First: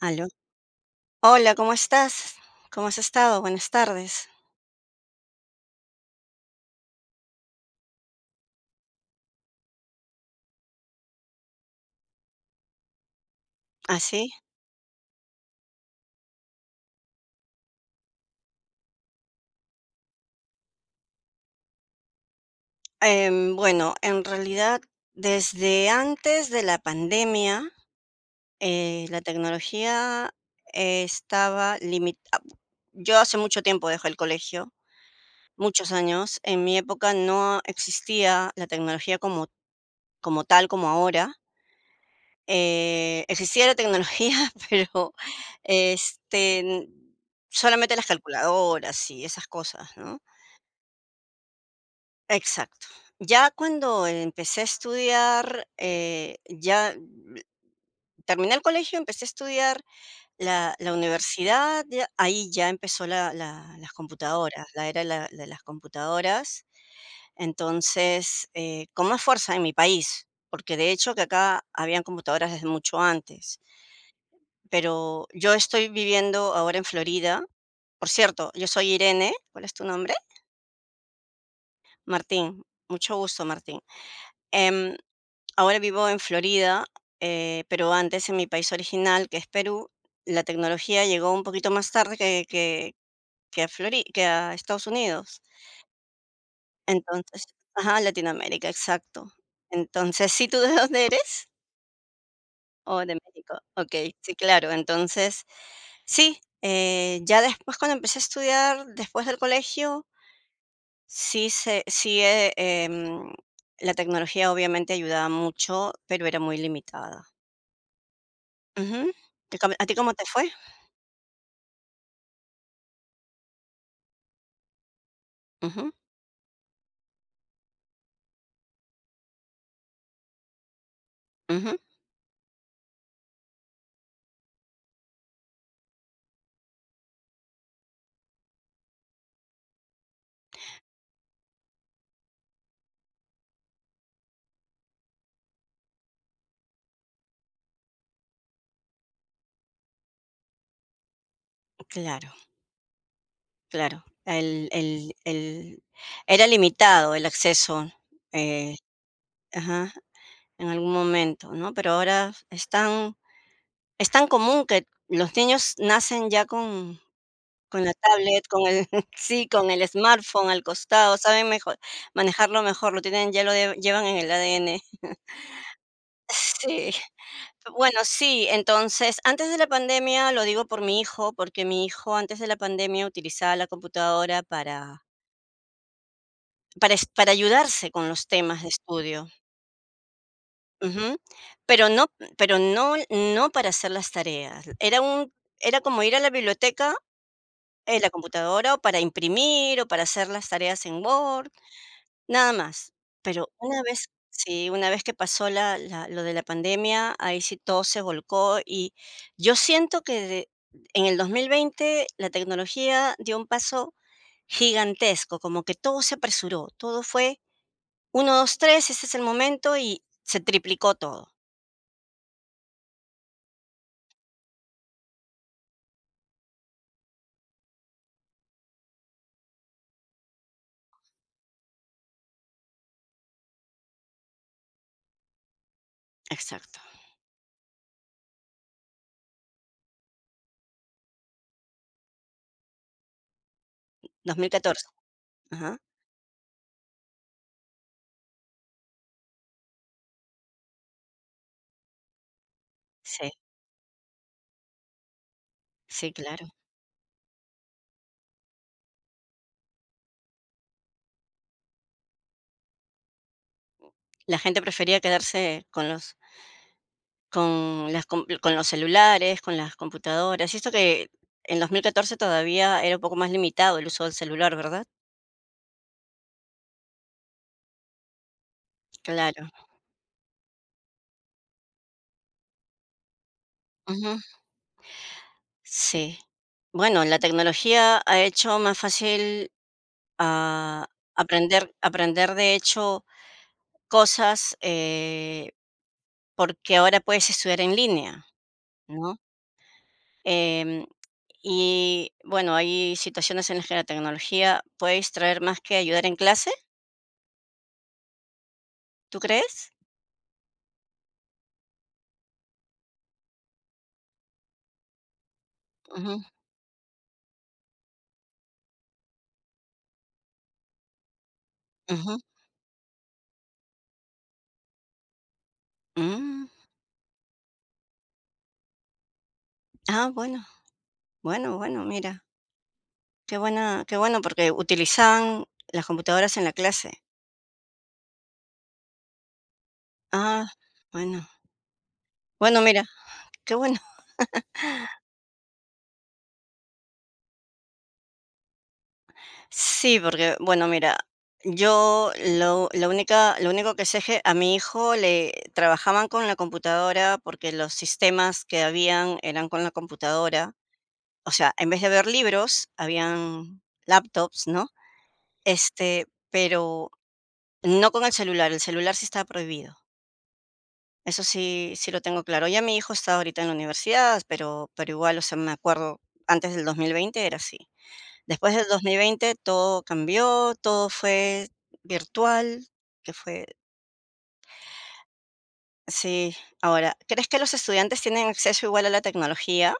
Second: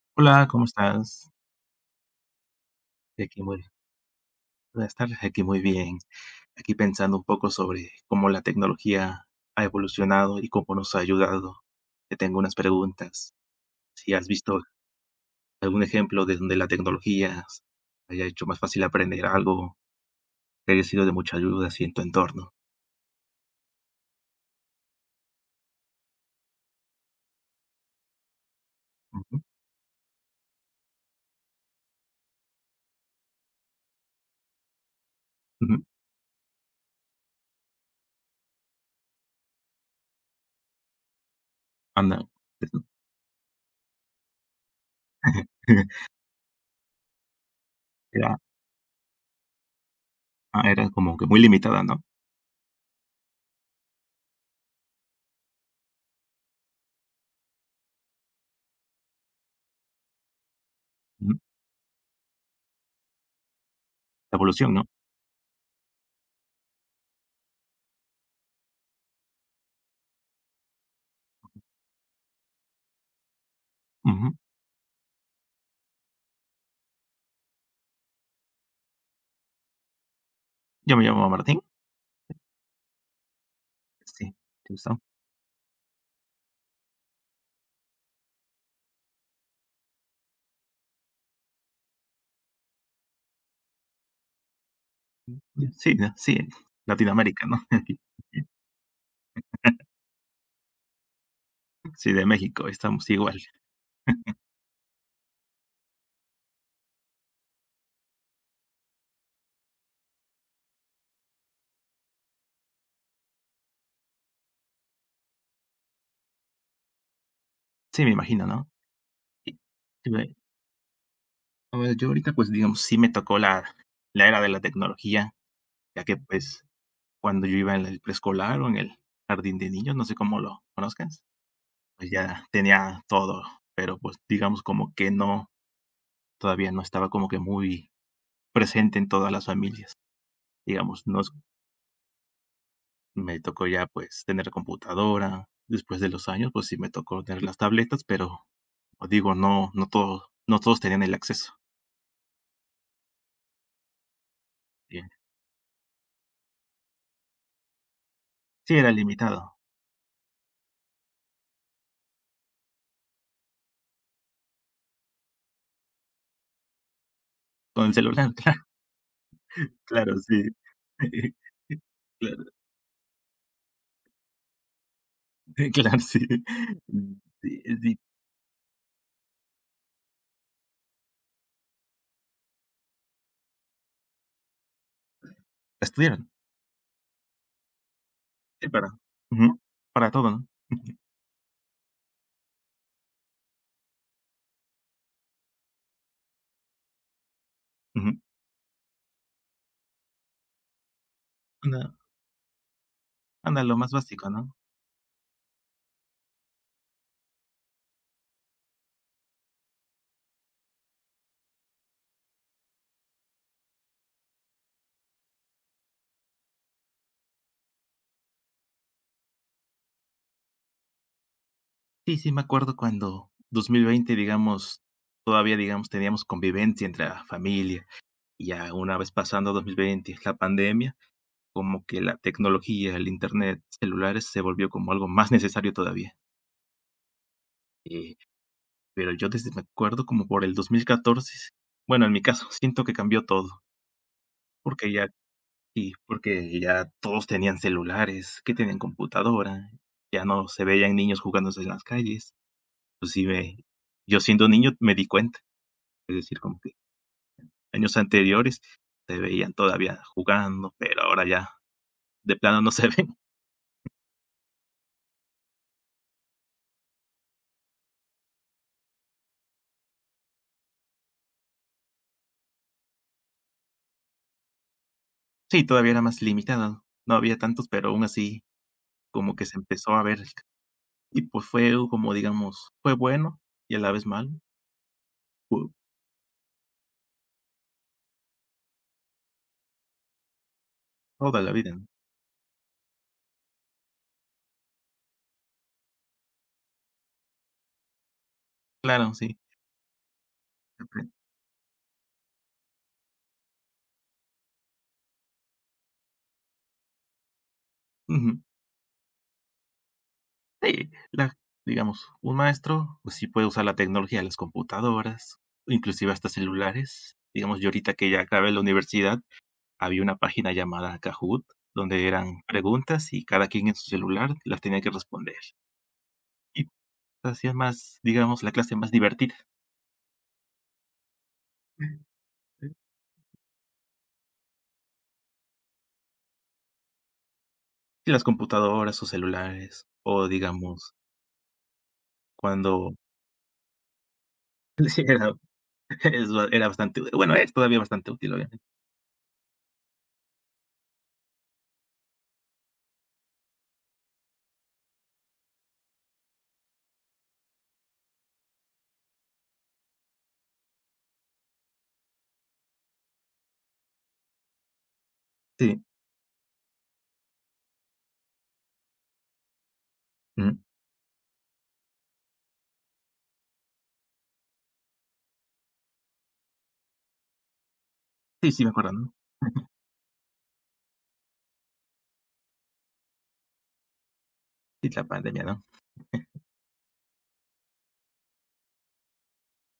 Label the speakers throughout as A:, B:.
A: Aló.
B: Hola, ¿cómo estás?
A: Hola, ¿cómo estás? ¿Cómo has estado?
B: Aquí muy
A: Buenas tardes.
B: buenas tardes, aquí muy bien. Aquí pensando un poco sobre cómo la tecnología ha evolucionado y cómo nos ha ayudado. Te tengo unas preguntas. Si has
A: ¿Así?
B: visto algún ejemplo de donde la tecnología haya hecho más fácil aprender algo que haya sido de mucha ayuda así en tu entorno.
A: Bueno, en realidad, desde antes de la pandemia, la
B: Ujú,
A: tecnología estaba limitada. Yo hace mucho tiempo dejé el colegio,
B: ujú,
A: muchos años. En mi época no existía la tecnología como tal, como ahora.
B: anda.
A: Existía la tecnología, pero este, solamente las
B: Era,
A: calculadoras y esas cosas, ¿no?
B: era como que muy limitada, ¿no?
A: Exacto. Ya cuando empecé a estudiar, ya terminé el colegio, empecé a estudiar la
B: Ujú,
A: universidad, ahí ya empezó las
B: la
A: computadoras,
B: evolución, ¿no?
A: la era de las computadoras. Entonces, con más fuerza en mi país, porque de hecho que acá habían computadoras desde mucho antes.
B: Ujú.
A: Pero yo estoy viviendo ahora en Florida. Por cierto, yo soy Irene. ¿Cuál es tu nombre?
B: Yo me llamo Martín.
A: Martín. Mucho gusto, Martín.
B: Sí, ¿te
A: Em,
B: gustó?
A: Ahora vivo en Florida, pero antes en mi país original, que es Perú, la tecnología llegó un poquito más tarde que a Estados Unidos.
B: Sí, ¿no? Sí,
A: Entonces,
B: Latinoamérica, ¿no?
A: ajá, Latinoamérica, exacto. Entonces, ¿sí tú de dónde eres?
B: Sí, de México,
A: ¿O
B: estamos
A: de
B: igual.
A: México? Ok, sí, claro. Entonces, sí, ya después cuando empecé a estudiar, después del colegio, sí, la tecnología obviamente ayudaba mucho, pero era muy limitada.
B: Sí, me imagino, ¿no?
A: Ujú.
B: Y,
A: ¿Te come a ti cómo te
B: eh,
A: fue?
B: a ver, yo ahorita, pues, digamos, sí me tocó la era de la tecnología,
A: Ujú,
B: ya que, pues, cuando yo iba en el preescolar o en el jardín de niños, no sé cómo lo conozcas,
A: ujú.
B: pues, ya tenía todo, pero, pues, digamos, como que no, todavía no estaba como que muy presente en todas las familias. Digamos, nos me tocó ya, pues, tener computadora. Después de los años, pues, sí me tocó tener las tabletas, pero, como digo, no todos tenían el acceso.
A: Claro, claro. El era limitado el acceso,
B: Sí,
A: eh
B: era limitado.
A: ajá, en algún momento, ¿no? Pero ahora es tan común que los niños nacen ya con
B: Con
A: la
B: el celular,
A: tablet,
B: claro,
A: con el sí, con el
B: claro, sí.
A: smartphone al costado, saben mejor
B: Claro,
A: manejarlo mejor, lo tienen ya llevan en el ADN.
B: claro, sí.
A: Sí.
B: Mm, sí, sí,
A: Bueno, sí, entonces, antes de la pandemia, lo digo por mi hijo, porque mi hijo antes de la pandemia utilizaba la computadora para
B: estudiaron,
A: para es para ayudarse con los temas
B: sí,
A: de
B: para
A: estudio.
B: ujú, para todo, ¿no? Ujú,
A: Ujú. Pero no pero no para hacer las tareas. Era como ir a la biblioteca en la computadora, o para imprimir, o para hacer las tareas en Word.
B: Anda
A: Nada más. Pero
B: anda, lo
A: una
B: más
A: vez
B: básico, ¿no?
A: sí, una vez que pasó la la lo de la pandemia, ahí sí todo se volcó, y yo siento que de en el 2020 la tecnología dio un paso gigantesco, como que todo se apresuró, todo fue uno 2 3 ese es el momento, y se triplicó todo.
B: Sí, sí, me acuerdo cuando 2020, digamos, todavía, digamos, teníamos convivencia entre la familia, y ya una vez pasando 2020, la pandemia, como que la tecnología, el Internet, celulares, se volvió como algo más necesario todavía.
A: Exacto,
B: Pero yo desde me acuerdo como por el 2014, bueno, en mi caso, siento que cambió todo,
A: 2014.
B: porque ya
A: Ajá.
B: sí, porque ya todos tenían celulares, que tenían computadora, ya no se veían niños jugándose en las calles. Pues sí,
A: Sí,
B: me yo siendo niño me di cuenta,
A: sí,
B: es decir,
A: claro.
B: como que años anteriores se veían todavía jugando, pero ahora ya de plano no se ven.
A: La gente prefería quedarse con los celulares, con las computadoras, y esto que en 2014 todavía era un poco más limitado el uso del celular, ¿verdad?
B: Sí, todavía era más limitado, no había tantos, pero aún así como que
A: Claro.
B: se empezó a ver y pues fue como digamos, fue bueno y a la vez
A: Ujú.
B: mal.
A: Sí. Bueno, la tecnología ha hecho más fácil, ah,
B: Toda la vida,
A: aprender
B: ¿no?
A: aprender, de hecho, cosas, porque ahora puedes estudiar en línea,
B: Claro,
A: ¿no?
B: sí,
A: Em,
B: apren
A: y bueno, hay situaciones en las que la tecnología puede distraer más que ayudar en clase,
B: ujú.
A: ¿tú crees?
B: Sí, la digamos, un maestro, pues sí puede usar la tecnología, de las computadoras, inclusive
A: Ujú,
B: hasta celulares. Digamos, yo ahorita que ya acabé la universidad, había una página llamada Kahoot, donde
A: ujú,
B: eran preguntas y cada quien en su celular las tenía que responder.
A: mm.
B: Y hacía más, digamos, la clase más divertida.
A: Ah, bueno, bueno, bueno, mira, qué buena, qué bueno, porque utilizaban las computadoras en la clase.
B: Y las computadoras o celulares, o
A: Ah,
B: digamos,
A: bueno, bueno, mira,
B: cuando
A: qué bueno.
B: sí, era bastante bueno, es todavía bastante útil, obviamente.
A: Sí, porque, bueno, mira, yo lo, la única, lo único que sé es que a mi hijo le trabajaban con la computadora porque los sistemas que habían eran con la computadora. O sea, en vez de haber libros, habían laptops, ¿no?
B: Sí,
A: Pero no con el celular sí estaba prohibido.
B: ujú.
A: Eso sí lo tengo claro. Ya mi hijo está ahorita en la universidad, pero igual, o sea, me acuerdo, antes del 2020 era así.
B: Sí,
A: Después
B: sí,
A: del
B: me acuerdo, ¿no?
A: 2020 todo cambió, todo fue virtual, que fue
B: Sí, la pandemia, ¿no?
A: sí. Ahora, ¿crees que los estudiantes tienen acceso igual a la tecnología?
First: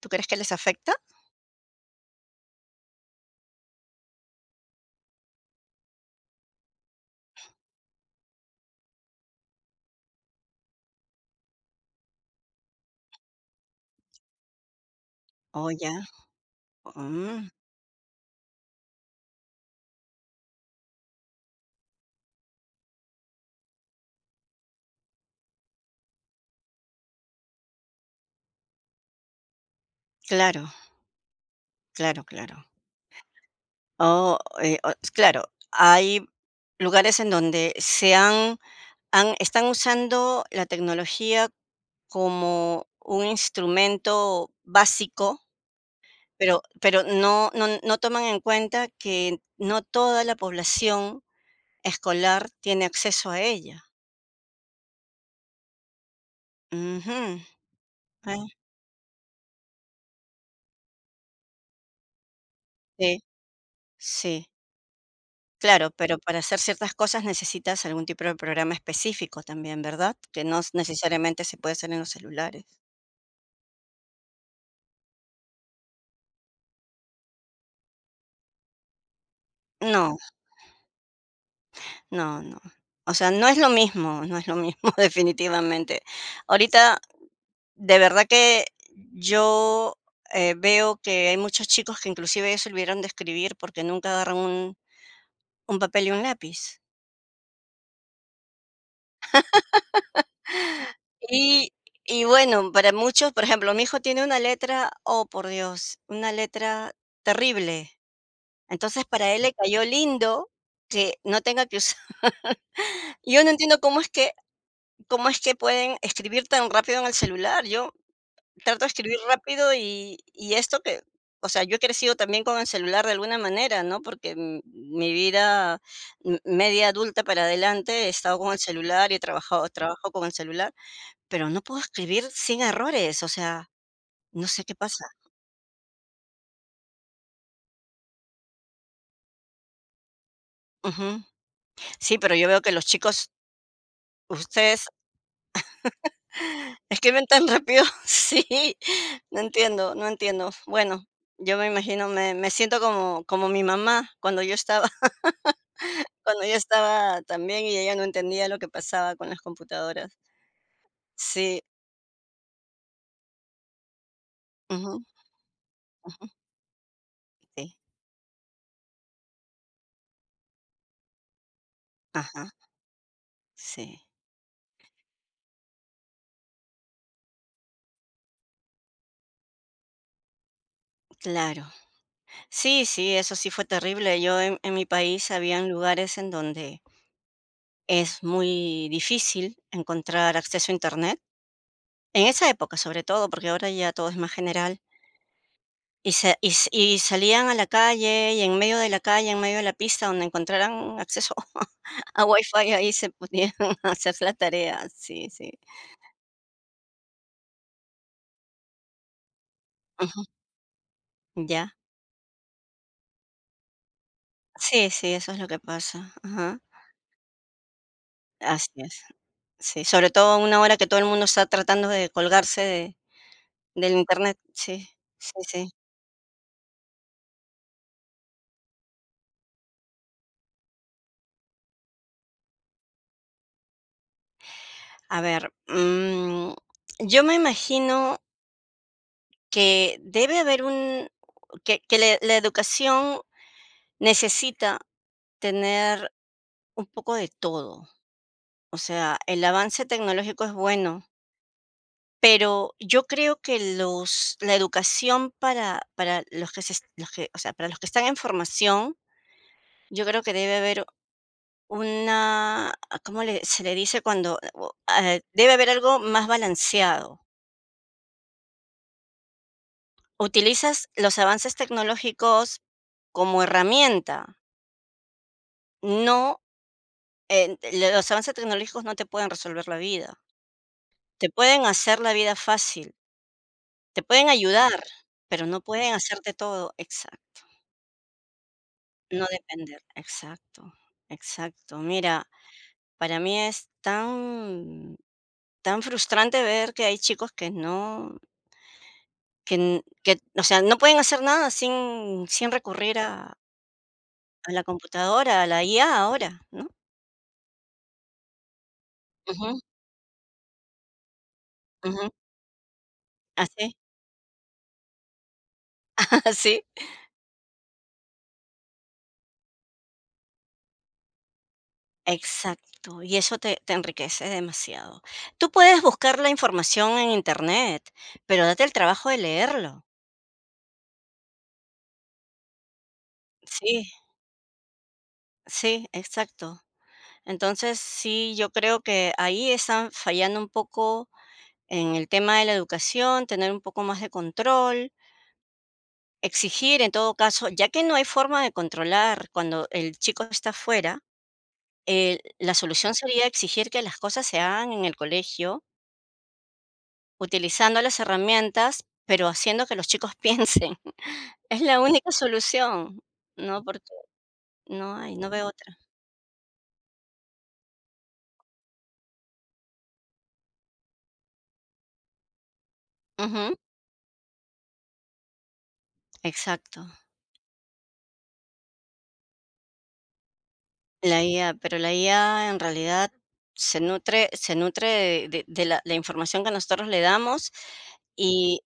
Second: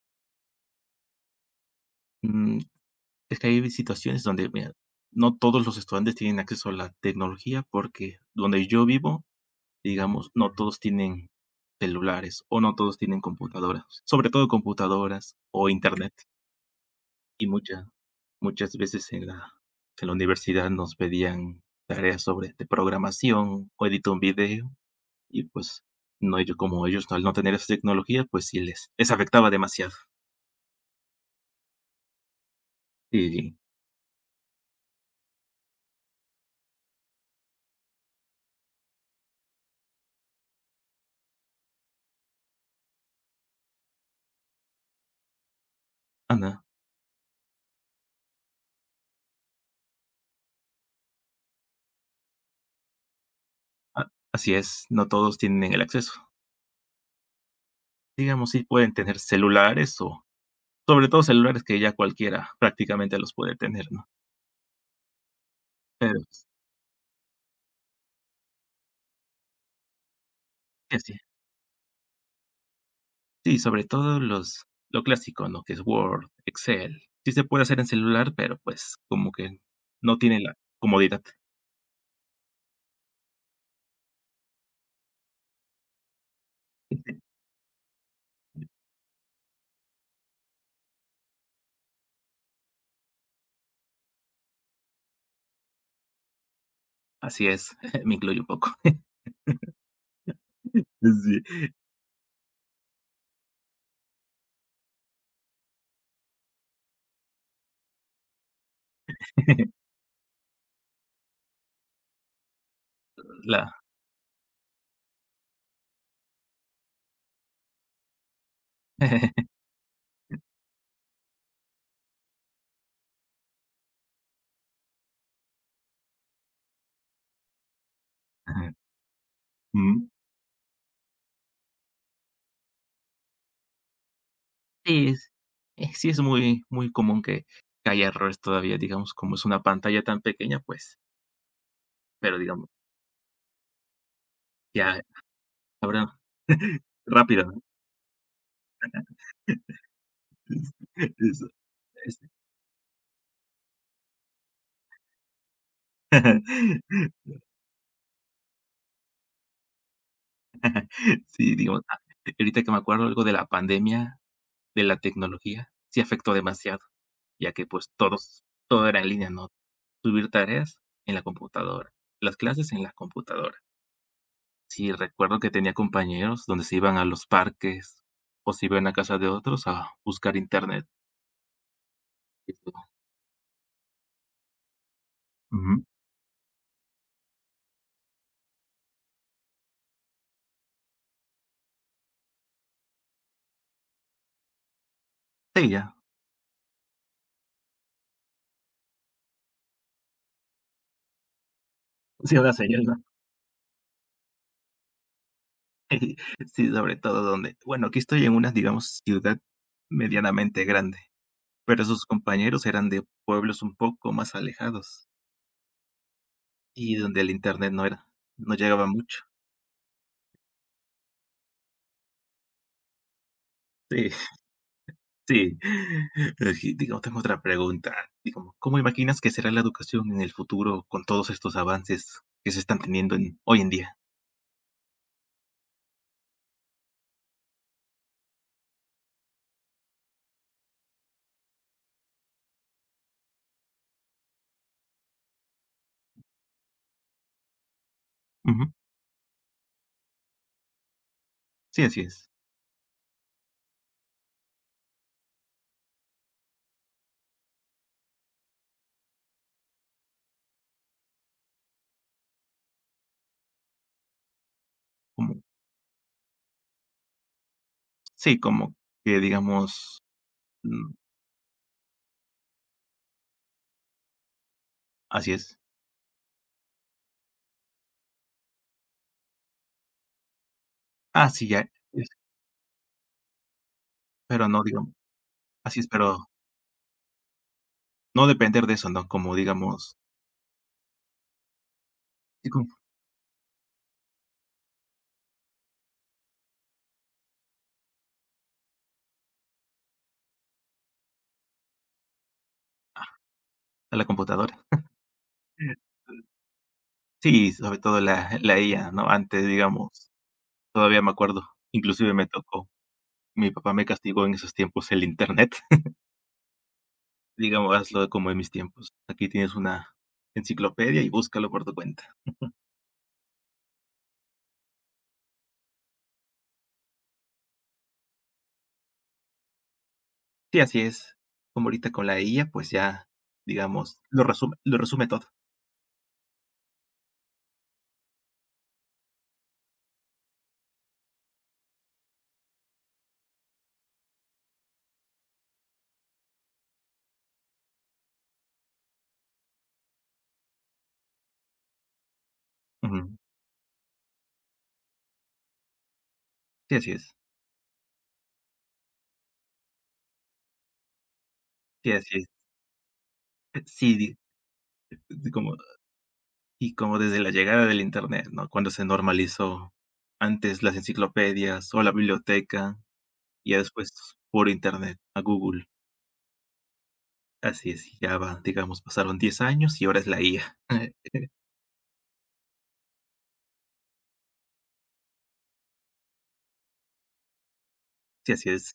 A: ¿Tú crees que les afecta?
B: Mm, es que hay situaciones donde, mira, no todos los estudiantes tienen acceso a la tecnología porque donde yo vivo, digamos, no todos tienen celulares o no todos tienen computadoras, sobre todo computadoras
A: Oh,
B: o
A: ya.
B: internet. Y
A: Mm,
B: muchas, Muchas veces en la universidad nos pedían tareas sobre de programación o edita un video y pues no ellos como ellos al no tener esa tecnología, pues sí les afectaba demasiado.
A: claro, claro, claro.
B: Y,
A: Oh, o claro, hay lugares en donde se han están usando la tecnología como un instrumento básico, pero
B: anda.
A: pero no toman en cuenta que no toda la población escolar tiene acceso a ella.
B: A así es, no todos tienen el acceso.
A: Ujú. Ah,
B: Digamos, sí pueden tener celulares o sobre todo celulares que ya cualquiera prácticamente
A: sí,
B: los puede tener, ¿no?
A: sí. Claro, pero
B: Pero
A: para hacer ciertas cosas necesitas algún tipo de programa específico también, ¿verdad? Que no s
B: sí, sí.
A: necesariamente se puede hacer en los celulares.
B: Sí, sobre todo los lo clásico, ¿no? Que es Word, Excel. Sí se puede hacer en celular, pero, pues, como que
A: No,
B: no tiene la comodidad.
A: no, no. O sea, no es lo mismo, no es lo mismo definitivamente. Ahorita. De verdad que yo, veo que hay muchos chicos que inclusive ya se olvidaron de escribir porque nunca agarran un papel y un lápiz.
B: Así es, me incluyo un poco. Sí.
A: Y y bueno, para muchos, por ejemplo, mi hijo tiene una letra, oh, por Dios, una letra terrible. Entonces, para él le cayó lindo que no tenga que usar. Yo no
B: La
A: entiendo cómo es que pueden escribir tan rápido en el celular. Yo trato de escribir rápido y esto que o sea, yo he crecido también con el celular de alguna manera, ¿no? Porque m mi vida m media adulta para adelante he estado con el celular y he trabajado
B: ujú.
A: trabajo con el celular, pero no puedo escribir sin errores, o sea, no sé qué pasa.
B: Sí, es eh, sí es muy muy común que haya errores todavía, digamos, como es una pantalla tan pequeña, pues,
A: Ujú. Sí, pero
B: pero
A: yo veo
B: digamos
A: que los chicos, ustedes
B: ya, cabrón.
A: escriben tan
B: Rápido.
A: rápido, sí, no entiendo, no entiendo. Bueno,
B: Eso
A: yo me imagino,
B: es.
A: me siento como mi mamá cuando yo estaba Cuando yo estaba también y ella no entendía lo que pasaba con las computadoras.
B: Sí,
A: Sí,
B: digo, ah, ahorita que me acuerdo algo de la pandemia, de la
A: ujú,
B: tecnología, sí afectó demasiado, ya que,
A: sí,
B: pues, todo era en línea, ¿no? Subir tareas en la computadora, las
A: ajá,
B: clases en la computadora.
A: sí,
B: Sí, recuerdo que tenía compañeros donde se iban a los parques, o se iban a casa de otros a buscar internet.
A: claro.
B: Y todo.
A: Sí, sí, eso sí fue terrible. Yo en mi país habían
B: Ujú.
A: lugares en donde es muy difícil encontrar acceso a Internet, en esa época sobre todo, porque ahora ya todo es más general,
B: Sí, ya.
A: y salían a la calle, y en medio de la calle, en medio de la pista, donde encontraran acceso a
B: Sí, una
A: Wi-Fi
B: señal.
A: ahí se podían hacer la tarea, sí, sí,
B: Sí, sobre todo donde, bueno, aquí estoy en una, digamos, ciudad
A: ujú,
B: medianamente grande,
A: ya.
B: pero sus compañeros eran de pueblos un poco más
A: Sí,
B: alejados
A: sí, eso es lo que pasa. Ajá.
B: y donde el internet no
A: Así
B: llegaba
A: es.
B: mucho.
A: Sí, sobre todo a una hora que todo el mundo está tratando de colgarse de del
B: Sí,
A: Internet. Sí, sí,
B: sí.
A: sí.
B: Y digamos, tengo otra pregunta. Digamos, ¿cómo imaginas que será la educación en el futuro con todos estos avances que se están teniendo en, hoy en día?
A: A ver, yo me imagino que debe haber un que le la educación necesita tener un poco de todo.
B: Ujú.
A: O sea, el avance tecnológico es bueno,
B: Sí, así es.
A: pero yo creo que los la educación para los que, o sea, para los que están en formación. Yo creo que debe haber una, ¿cómo le, se le dice cuando?
B: Como,
A: Debe haber algo más balanceado.
B: sí, como que digamos,
A: Utilizas
B: mm,
A: los avances tecnológicos como herramienta,
B: así es.
A: no, los avances tecnológicos no te pueden resolver la vida, te
B: Ah, sí, ya.
A: pueden hacer
B: Es,
A: la vida fácil, te pueden
B: pero no,
A: ayudar,
B: digamos,
A: pero no
B: así es,
A: pueden
B: pero
A: hacerte todo, exacto,
B: no depender de eso, ¿no?
A: no
B: Como
A: depender,
B: digamos,
A: exacto, exacto. Mira,
B: y con
A: para mí es tan, tan frustrante ver que hay chicos que no, Que n que, o sea, no pueden hacer nada sin recurrir a
B: a la computadora.
A: la computadora, a la IA ahora, ¿no?
B: Sí, sobre todo la IA, ¿no? Antes,
A: Ujú,
B: digamos, todavía me acuerdo,
A: ujú.
B: inclusive me tocó. Mi papá
A: Así,
B: me castigó en esos tiempos el Internet.
A: así.
B: Digamos, hazlo como en mis tiempos. Aquí tienes una enciclopedia y búscalo por tu cuenta.
A: Exacto, y eso te enriquece demasiado. Tú puedes buscar la información en Internet, pero date el trabajo de leerlo.
B: Sí, así es. Como ahorita con la IA, pues ya,
A: Sí,
B: digamos, lo resume todo.
A: sí, exacto. Entonces, sí, yo creo que ahí están fallando un poco en el tema de la educación, tener un poco más de control. Exigir, en todo caso, ya que no hay forma de controlar cuando el chico está fuera, la solución
B: Ujú.
A: sería exigir que las cosas se hagan en el colegio,
B: Sí, así es.
A: utilizando las herramientas, pero haciendo que los chicos piensen. Es la
B: Sí,
A: única
B: así es.
A: solución, ¿no? Porque
B: Sí,
A: no hay, no veo
B: como
A: otra.
B: y como desde la llegada del Internet, ¿no? Cuando se normalizó antes las enciclopedias o la biblioteca, y
A: Ujú,
B: ya después por Internet, a Google.
A: exacto.
B: Así es, y ya va, digamos, pasaron 10 años y ahora es la IA.
A: La IA, pero la IA en realidad se nutre de la información que nosotros le damos
B: Sí, así
A: y,
B: es.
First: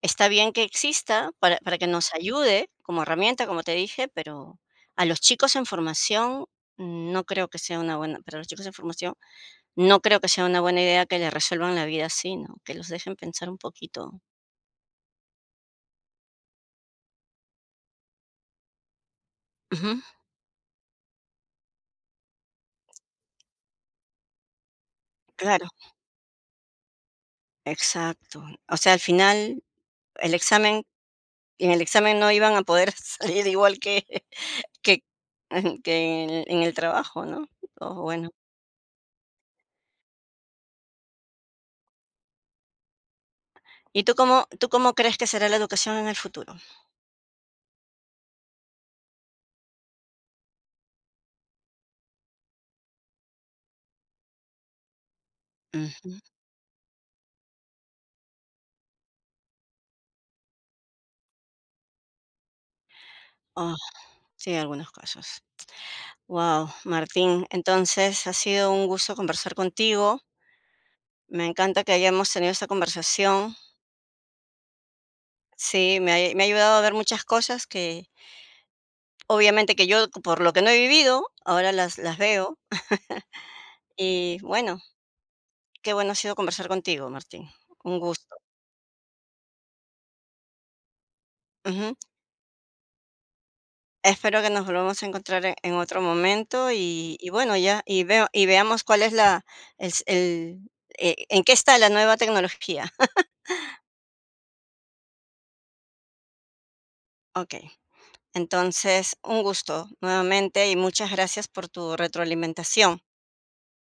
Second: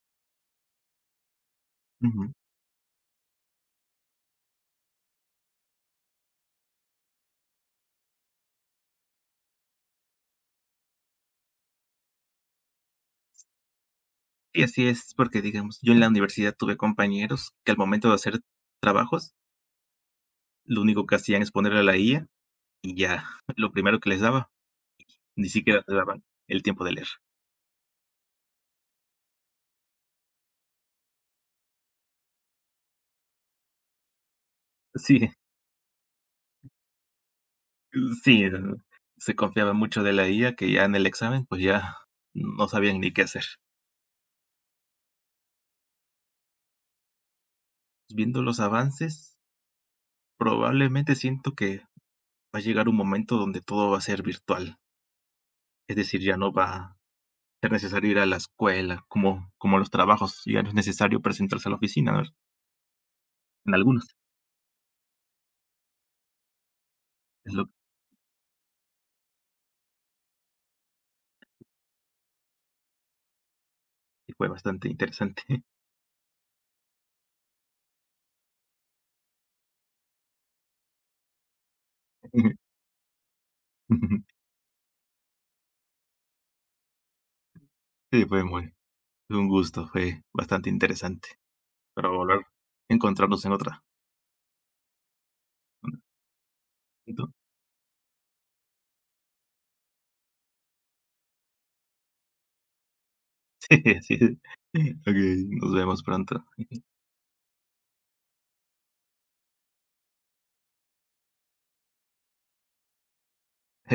A: Está bien que exista para que nos
B: Ujú.
A: ayude como herramienta, como te dije, pero a los chicos en formación no creo que sea una buena para los chicos en formación, no creo que sea una buena idea que les resuelvan la vida así, ¿no? Que los dejen pensar un poquito.
B: Sí, así es, porque, digamos, yo en la universidad tuve compañeros que al momento de hacer trabajos,
A: Ujú.
B: lo único que hacían es ponerle a la IA y ya, lo primero que les daba, ni
A: Claro,
B: siquiera te daban el tiempo de leer.
A: exacto. O sea, al final, el examen en el examen no iban a poder salir igual que que
B: Sí.
A: que en el trabajo, ¿no? O bueno.
B: Sí, se confiaba mucho de la IA que ya en el examen, pues ya no sabían ni qué hacer.
A: ¿Y tú cómo crees que será la educación en el futuro?
B: Viendo los avances, probablemente siento que va a llegar un momento donde todo va a ser virtual. Es
A: Ujú.
B: decir, ya no va a ser necesario ir a la escuela, como, como los trabajos, ya no es necesario presentarse a la oficina, ¿no? En algunos.
A: Sí, algunos casos. Wow, Martín,
B: Es lo
A: entonces ha sido un gusto conversar contigo. Me encanta que hayamos tenido esta conversación.
B: que fue bastante interesante.
A: Sí, me ha ayudado a ver muchas cosas que obviamente que yo por lo que no he vivido, ahora las veo. Y bueno, qué bueno ha sido conversar contigo, Martín. Un
B: Sí,
A: gusto.
B: fue muy, fue un gusto, fue bastante interesante.
A: Ujú.
B: Para volver a encontrarnos en otra.
A: Espero que nos volvamos a encontrar en otro momento y bueno, ya, y, veo, y veamos cuál es la, el, en qué está la nueva tecnología.
B: Sí, sí. Okey, nos vemos pronto.
A: Ok. Entonces, un gusto nuevamente y muchas gracias por tu retroalimentación.